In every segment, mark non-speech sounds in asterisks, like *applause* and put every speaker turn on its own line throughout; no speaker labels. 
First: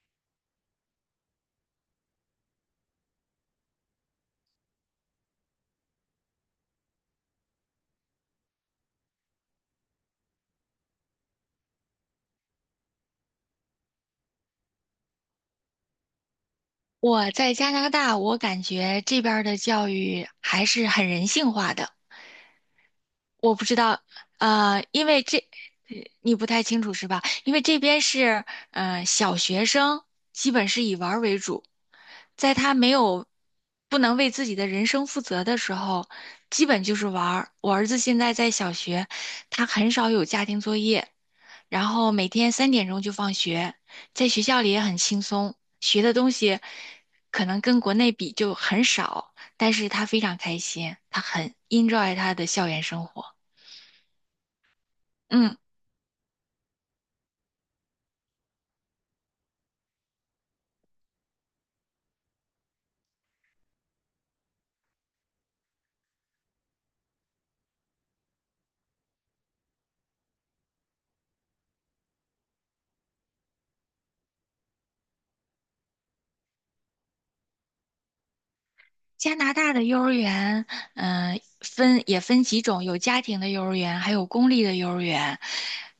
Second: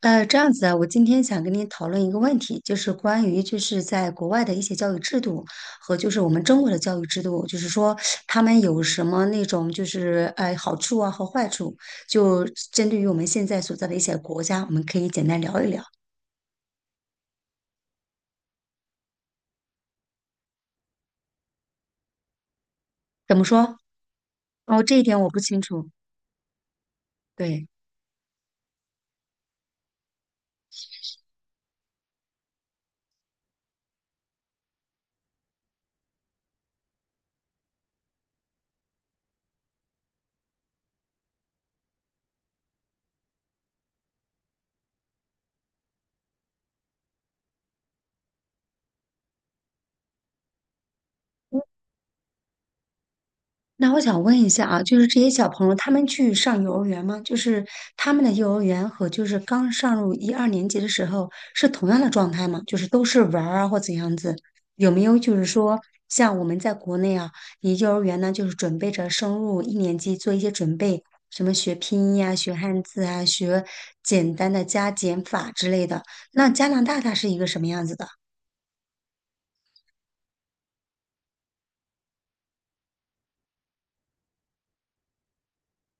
这样子啊，我今天想跟你讨论一个问题，就是关于就是在国外的一些教育制度和就是我们中国的教育制度，就是说他们有什么那种就是好处啊和坏处，就针对于我们现在所在的一些国家，我们可以简单聊一聊。
我在加拿大，我感觉这边儿的教育还是很人性化的。
怎么
我不知
说？
道，
哦，这一
因
点
为
我不清楚。
呃你不太清楚是吧？因为
对。
这边是，小学生基本是以玩儿为主，在他没有不能为自己的人生负责的时候，基本就是玩儿。我儿子现在在小学，他很少有家庭作业，然后每天3点钟就放学，在学校里也很轻松，学的东西可能跟国内比就很少，但是他非常开心，他很 enjoy 他的校园生活。
那我想问一下啊，就是这些小
嗯，
朋友他们去上幼儿园吗？就是他们的幼儿园和就是刚上入一二年级的时候是同样的状态吗？就是都是玩儿啊或怎样子？有没有就是说像我们在国内啊，你幼儿园呢就是准备着升入一年级做一些准备，什么学拼音啊、学汉字啊、学简单的加减法之类的。那加拿大它是一个什么样子的？
加拿大的幼儿园，分也分几种，有家庭的幼儿园，还有公立的幼儿园。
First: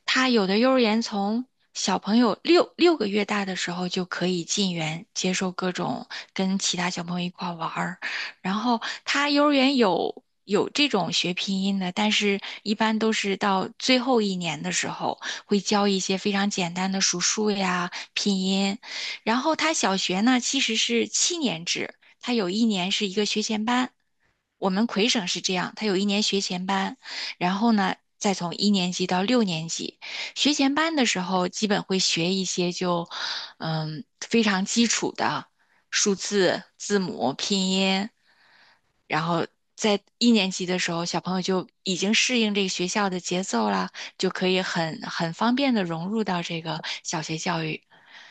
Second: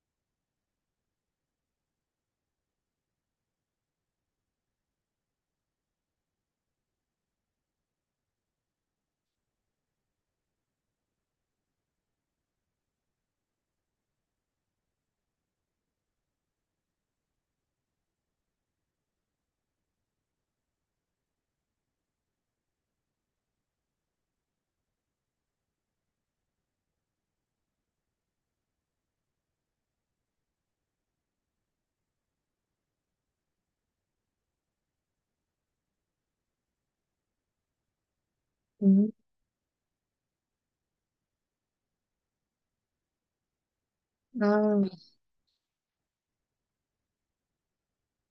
他有的幼儿园从小朋友六个月大的时候就可以进园，接受各种跟其他小朋友一块儿玩儿。然后他幼儿园有这种学拼音的，但是一般都是到最后一年的时候会教一些非常简单的数数呀、拼音。然后他小学呢其实是7年制。他有一年是一个学前班，我们魁省是这样，他有一年学前班，然后呢，再从一年级到六年级，学前班的时候基本会学一些就，非常基础的数字、字母、拼音，
嗯，
然后。在一年级的时候，小朋友就已经适应这个学校的节奏了，就可以很
嗯。
很方便的融入到这个小学教育，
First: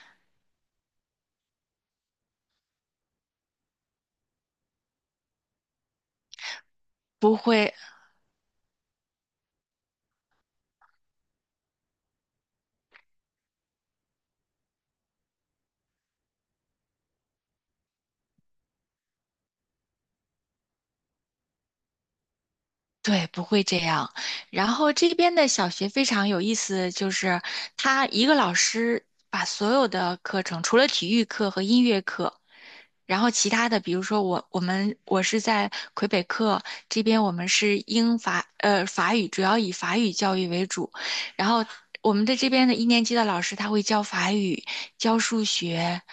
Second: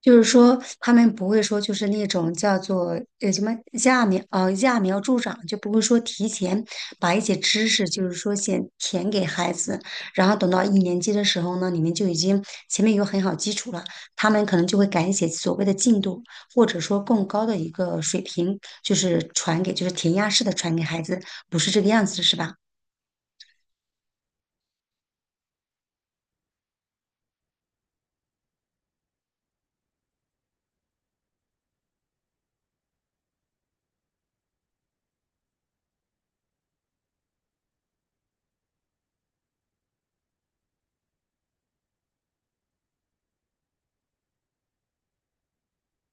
就是说，他们不会说，就是那种叫做什么揠苗助长，就不会说提前把一
不
些知
会
识，就是说先填给孩子，然后等到一年级的时候呢，你们就已经前面有很好基础了，他们可能就会赶写所谓的进度，或者说更高的一个水平，就是传给就是填鸭式的传给孩子，不是这个样子，是吧？
对，不会这样。然后这边的小学非常有意思，就是他一个老师把所有的课程，除了体育课和音乐课，然后其他的，比如说我是在魁北克这边，我们是法语，主要以法语教育为主。然后我们的这边的一年级的老师他会教法语、教数学，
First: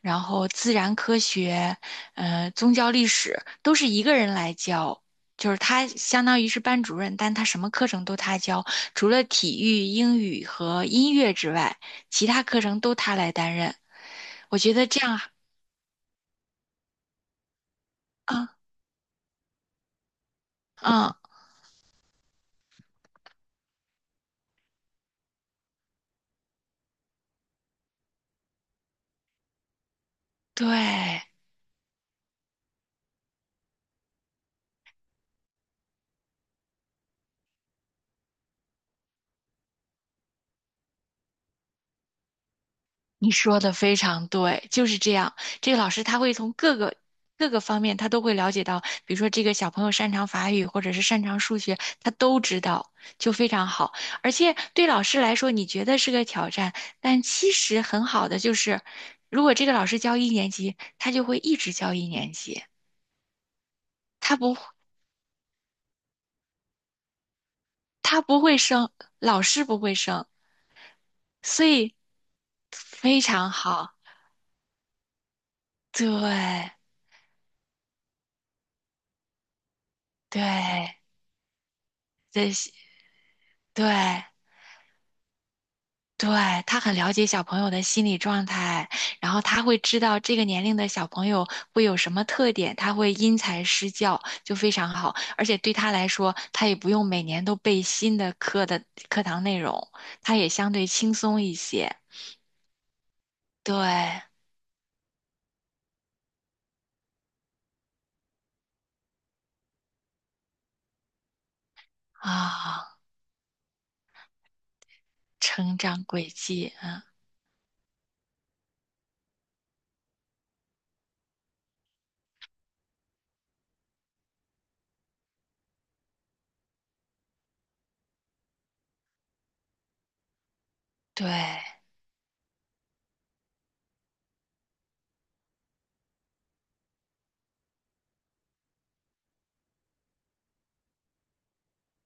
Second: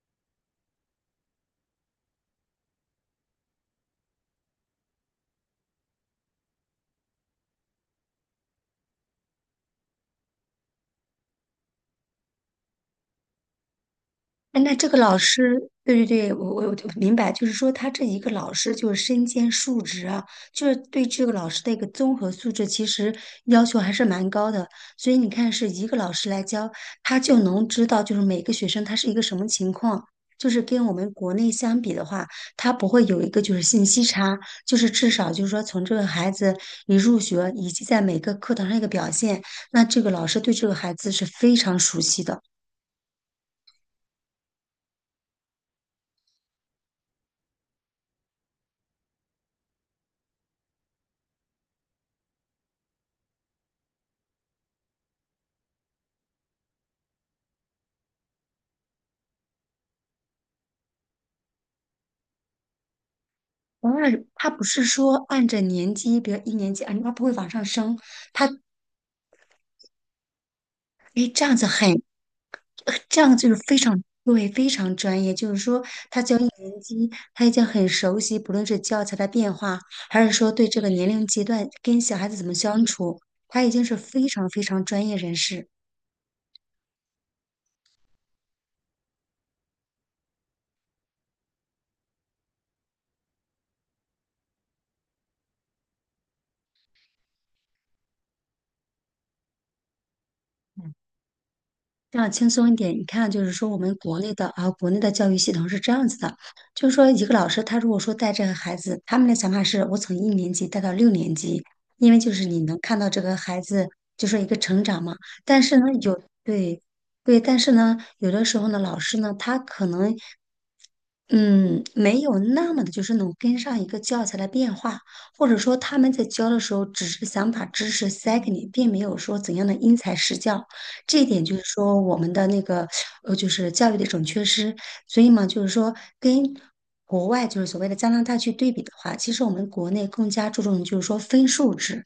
然后自然科学，宗教历史都是一个人来教。就是他相当于是班主任，但他什么课程都他教，除了体育、英语和音乐之外，其他课程都他来担任。我
哎，
觉
那
得
这个
这
老
样，
师，对对对，我就明白，就是说他这一个
嗯
老师就是身兼数职啊，就是对
嗯，
这个老师的一个综合素质，其实要求还是蛮高的。所以你看，是一个老师来教，他就能知道就是每个学生他是一个什么情况。就是跟我们
对，
国内相比的话，他不会有一个就是信息差，就是至少就是说从这个孩子一入学以及在每个课堂上一个表现，那这个老师对这个孩子是非常熟悉的。
你说的非常对，就是这样。这个老师他会从各个方面，他都会了解到，比如说这个小朋友擅长法语或者是擅长数学，他都知道，就非常好。而且对老师来说，你觉得是个挑战，但其实很好的就是，如果这个老师教一年级，他就会一直教一年级，
然
他
他
不
不是说按着年级，比如一年级，啊，他不会往上升，
他不会升，老师不会升，
哎，这样
所
子很，
以非
这样就
常
是非
好。
常对，非常专业。就是说，他教一
对
年级，他已经很熟悉，不论是教材的变化，还是说对这个
对，
年龄阶段跟小孩子怎
这
么
些
相处，他已经是
对。
非常非常专业人士。
对，他很了解小朋友的心理状态，然后他会知道这个年龄的小朋友会有什么特点，他会因材施教，就非常好。而且对他来说，他也不用每年都背新的课的课堂内容，他也相对轻松一些。
这样轻松一点，你看，就是说我们国
对
内的啊，国内的教育系统是这样子的，就是说一个老师他如果说带这个孩子，他们的想法是我从一年级带到六年级，因为就是你能
啊，
看到这个孩子就是一个成长嘛。但是
成
呢，
长轨迹，
对
嗯，
对，但是呢，有的时候呢，老师呢，他可能嗯，没有那么的，就是能跟上一个教材的变化，或者说他们在教的时候，只是想把知识塞给你，并没有说怎样的因材施教。这一点就
对
是说我们的那个就是教育的一种缺失。所以嘛，就是说跟国外就是所谓的加拿大去对比的话，其实我们国内更加注重就是说分数制，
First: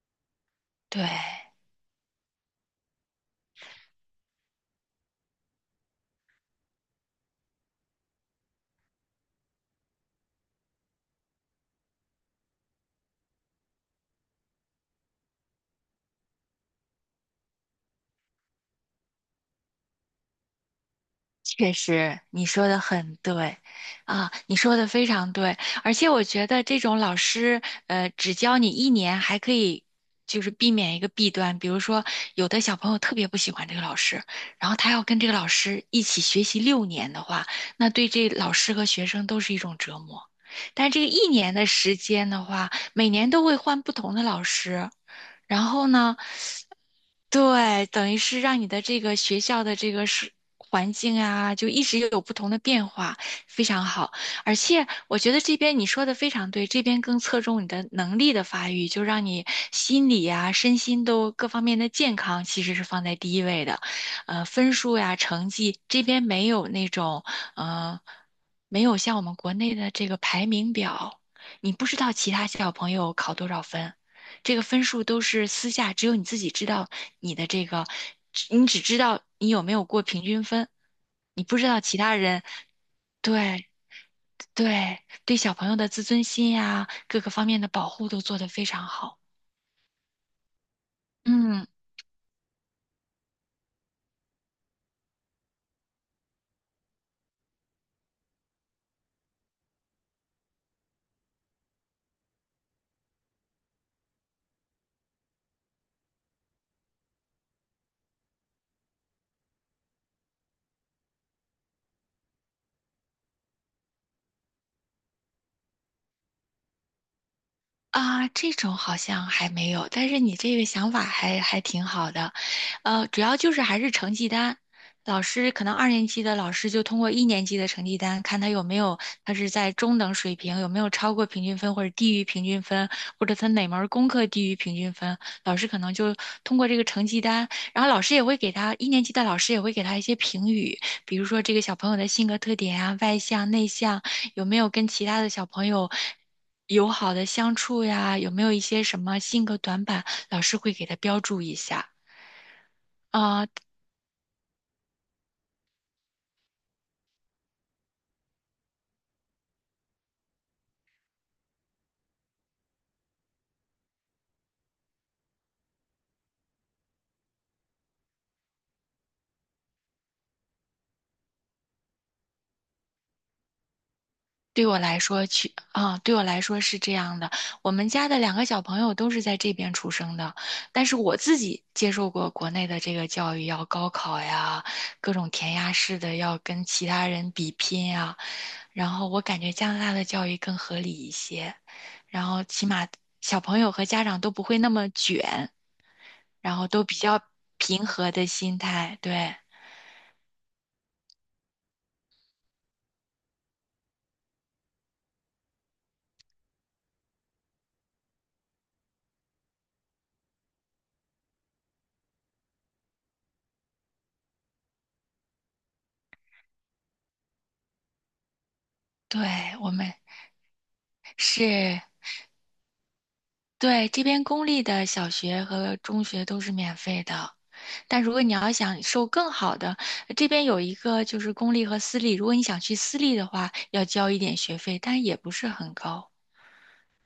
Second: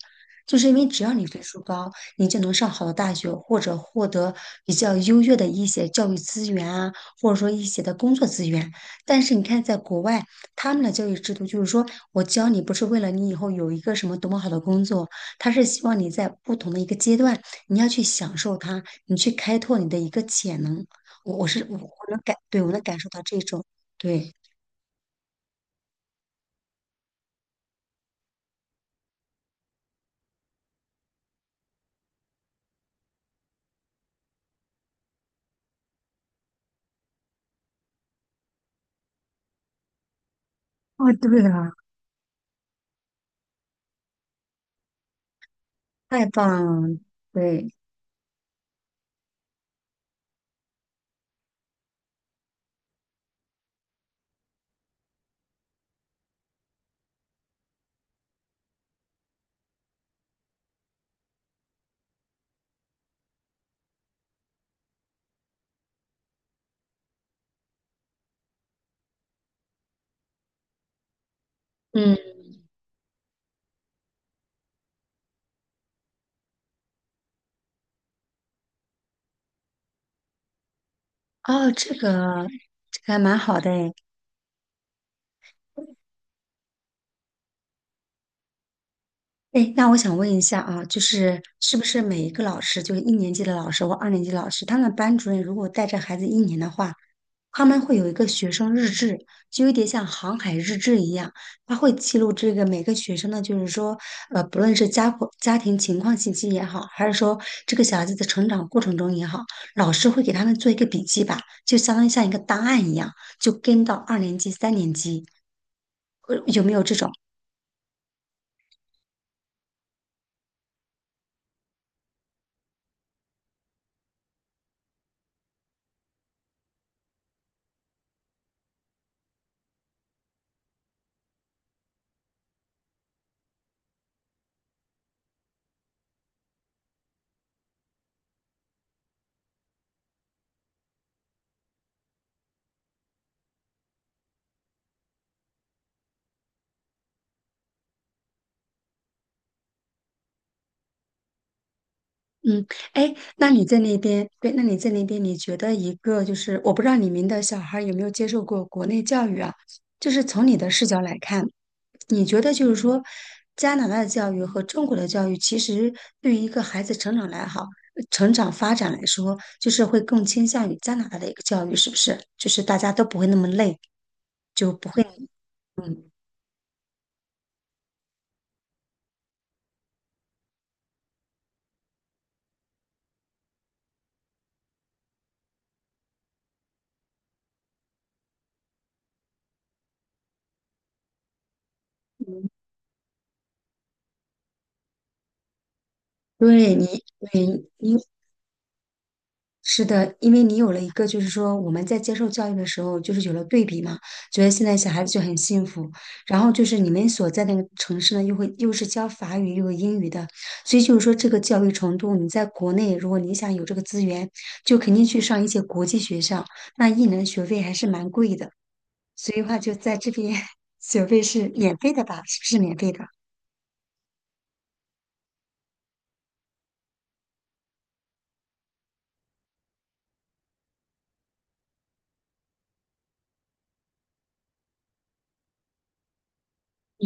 就是因为
对。
只要你分数高，你就能上好的大学，或者获得比较优越的一些教育资源啊，或者说一些的工作资源。但是你看，在国外，他们的教育制度就是说，我教你不是为了你以后有一个什么多么好的工作，他是希望你在不同的一个阶段，你要去享受它，你去开拓你的一个潜能。我我是
确
我我能
实，
感，
你
对，
说
我
的
能感受
很
到这
对，
种，
啊，
对，
你说的非常对，而且我觉得这种老师，只教你一年，还可以就是避免一个弊端，比如说有的小朋友特别不喜欢这个老师，然后他要跟这个老师一起学习六年的话，那对这老师和学生都是一种折磨。但这个
哦，
一
对
年的
啊，
时间的话，每年都会换不同的老师，然后呢，
太棒了，对，
对，等于是让你的这个学校的这个是环境啊，就一直有不同的变化，非常好。而且我觉得这边你说的非常对，这边更侧重你的能力的发育，就让你心理啊、身心都各方面的健康其实是放在第一位的。分数呀、成绩这边没有那种，呃，没有像我们国内的这个排名表，你不知道
嗯，
其他小朋友考多少分。这个分数都是私下，只有你自己知道你的这个，你只知道你有没有过平均分，你不知
哦，
道
这
其他人。
个这个还蛮好
对
的诶。
对对，小朋友的自尊心呀，各个方面的保护都做得非常好。
哎，那我想问一下啊，就是
嗯。
是不是每一个老师，就是一年级的老师或二年级的老师，他们班主任如果带着孩子一年的话，他们会有一个学生日志，就有点像航海日志一样，他会记录这个每个学生呢，就是说，不论是家庭情况信息也好，还是说这个小孩子的成长过程中也好，老师会给他们做一个笔记吧，就相当于像一个档案一样，就跟到二年级、三年级，有没有这种？
啊，这种好像还没有，但是你这个想法还挺好的，主要就是还是成绩单，老师可能二年级的老师就通过一年级的成绩单，看他有没有他是在中等水平，有没有超过平均分或者低于平均分，或者他哪门儿功课低于平均分，老师可能就通过这个成绩单，然后老师也会给他一年级的老师也会给他一些评语，比如说这个小朋友的性格特点啊，外向内向。有没有跟其他的小朋友友好的相处呀？有没有一些什么性格短板，老师会给他标注一下。
嗯，哎，
啊、
那你在那边，对，那你在那边，你觉得一个就是，我不知道你们的小孩有没有接受过国内教育啊？就是从你的视角来看。你觉得就是说，加拿大的教育和中国的教育，其实对于一个孩子成长来好，成长发展来说，就是会更倾向于加拿大的一个教育，是不是？就是大家都不会那么累，
对我
不
来
会，
说去啊、
嗯，
对我来说是这样的。我们家的两个小朋友都是在这边出生的，但是我自己接受过国内的这个教育，要高考呀，各种填鸭式的要跟其他人比拼呀。然后我感觉加拿大的教育更合理一些，然后起码小朋友和家长都不会那么卷。然后都比较
对，
平和的心态。对，
是的，因为你有了一个，就是说我们在接受教育的时候，就是有了对比嘛，觉得现在小孩子就很幸福。然后就是你们所在那个城市呢，又会又是教法语又有英语的，所以就是说这个教育程度，你在国内如果你想有这个资源，就肯定去上一些国际学校，那一年学费还是蛮贵的。
对，
所以话
我
就
们
在这边 *laughs* 学费是免
是，
费的吧？是不是免费的？
对，这边公立的小学和中学都是免费的。但如果你要想受更好的，这边有一个就是公立和私立，如果你想去私立的话，要交一点学费，但也不是很高。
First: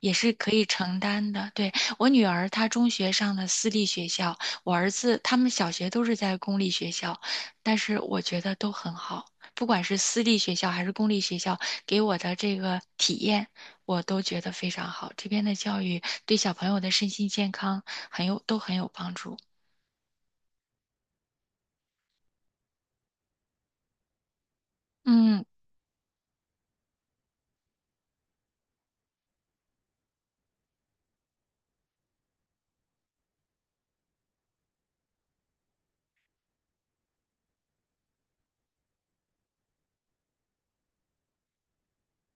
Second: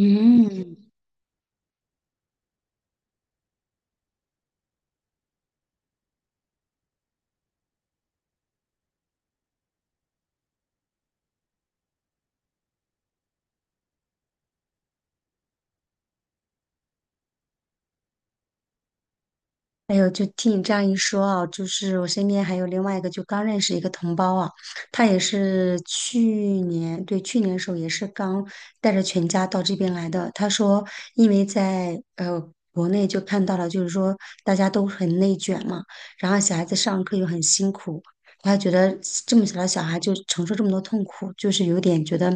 也是可以承担的。对，我女儿，她中学上的私立学校，我儿子他们小学都是在公立学校，但是我觉得都很好，不管是私立学校还是公立学校，给我的这个体验，我都觉得非常好。这边的教育对小朋友的身心健康都很有帮助。
还有，就听你这样一说啊，就是我身边还有另外一个，就刚认识一个同胞啊，他也
嗯，
是对，去年的时候也是刚带着全家到这边来的。他说，因为在国内就看到了，就是说大家都很内卷嘛，然后小孩子上课又很辛苦，他觉得这么小的小孩就承受这么多痛苦，就是有点觉得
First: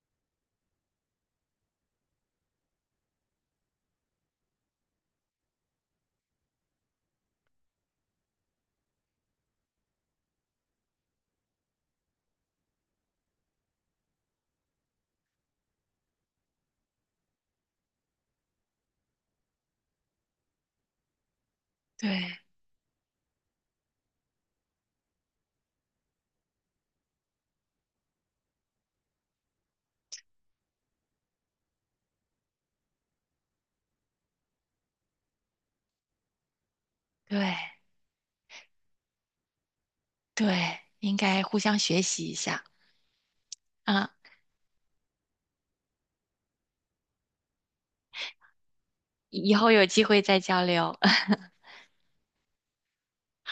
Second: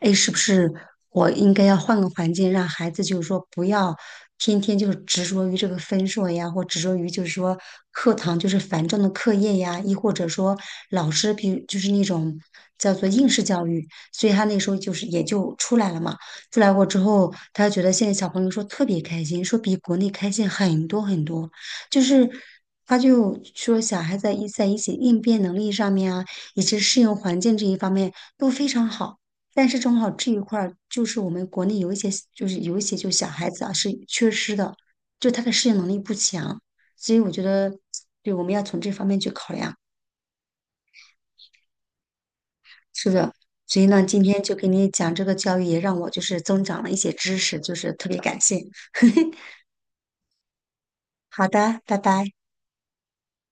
哎，是不是我应该要换个环境，让孩子就是说不要天天就是执着于这个分数呀，或执着于就是说课堂就是繁重的课业呀，亦或者说老师，比如就是那种叫做应试教育，所以他那时候就是也就出来了嘛。出来过之后，他觉得现在小朋友说特别开心，说比国内开心很多很多，就
对
是。他就说，小孩在一些应变能力上面啊，以及适应环境这一方面都非常好。但是中考这一块儿就是我们国内有一些就小孩子啊是缺失的，就他的适应能力不强，所以我觉
对
得，对，我们要从这方面去考量。
对，应该互相学习一下
是的，所以呢，
啊，
今天就给你讲这个教育，也让我就是增长了一些知识，就是特别感谢。*laughs*
以后有机会再交流。*laughs*
好的，拜拜。
好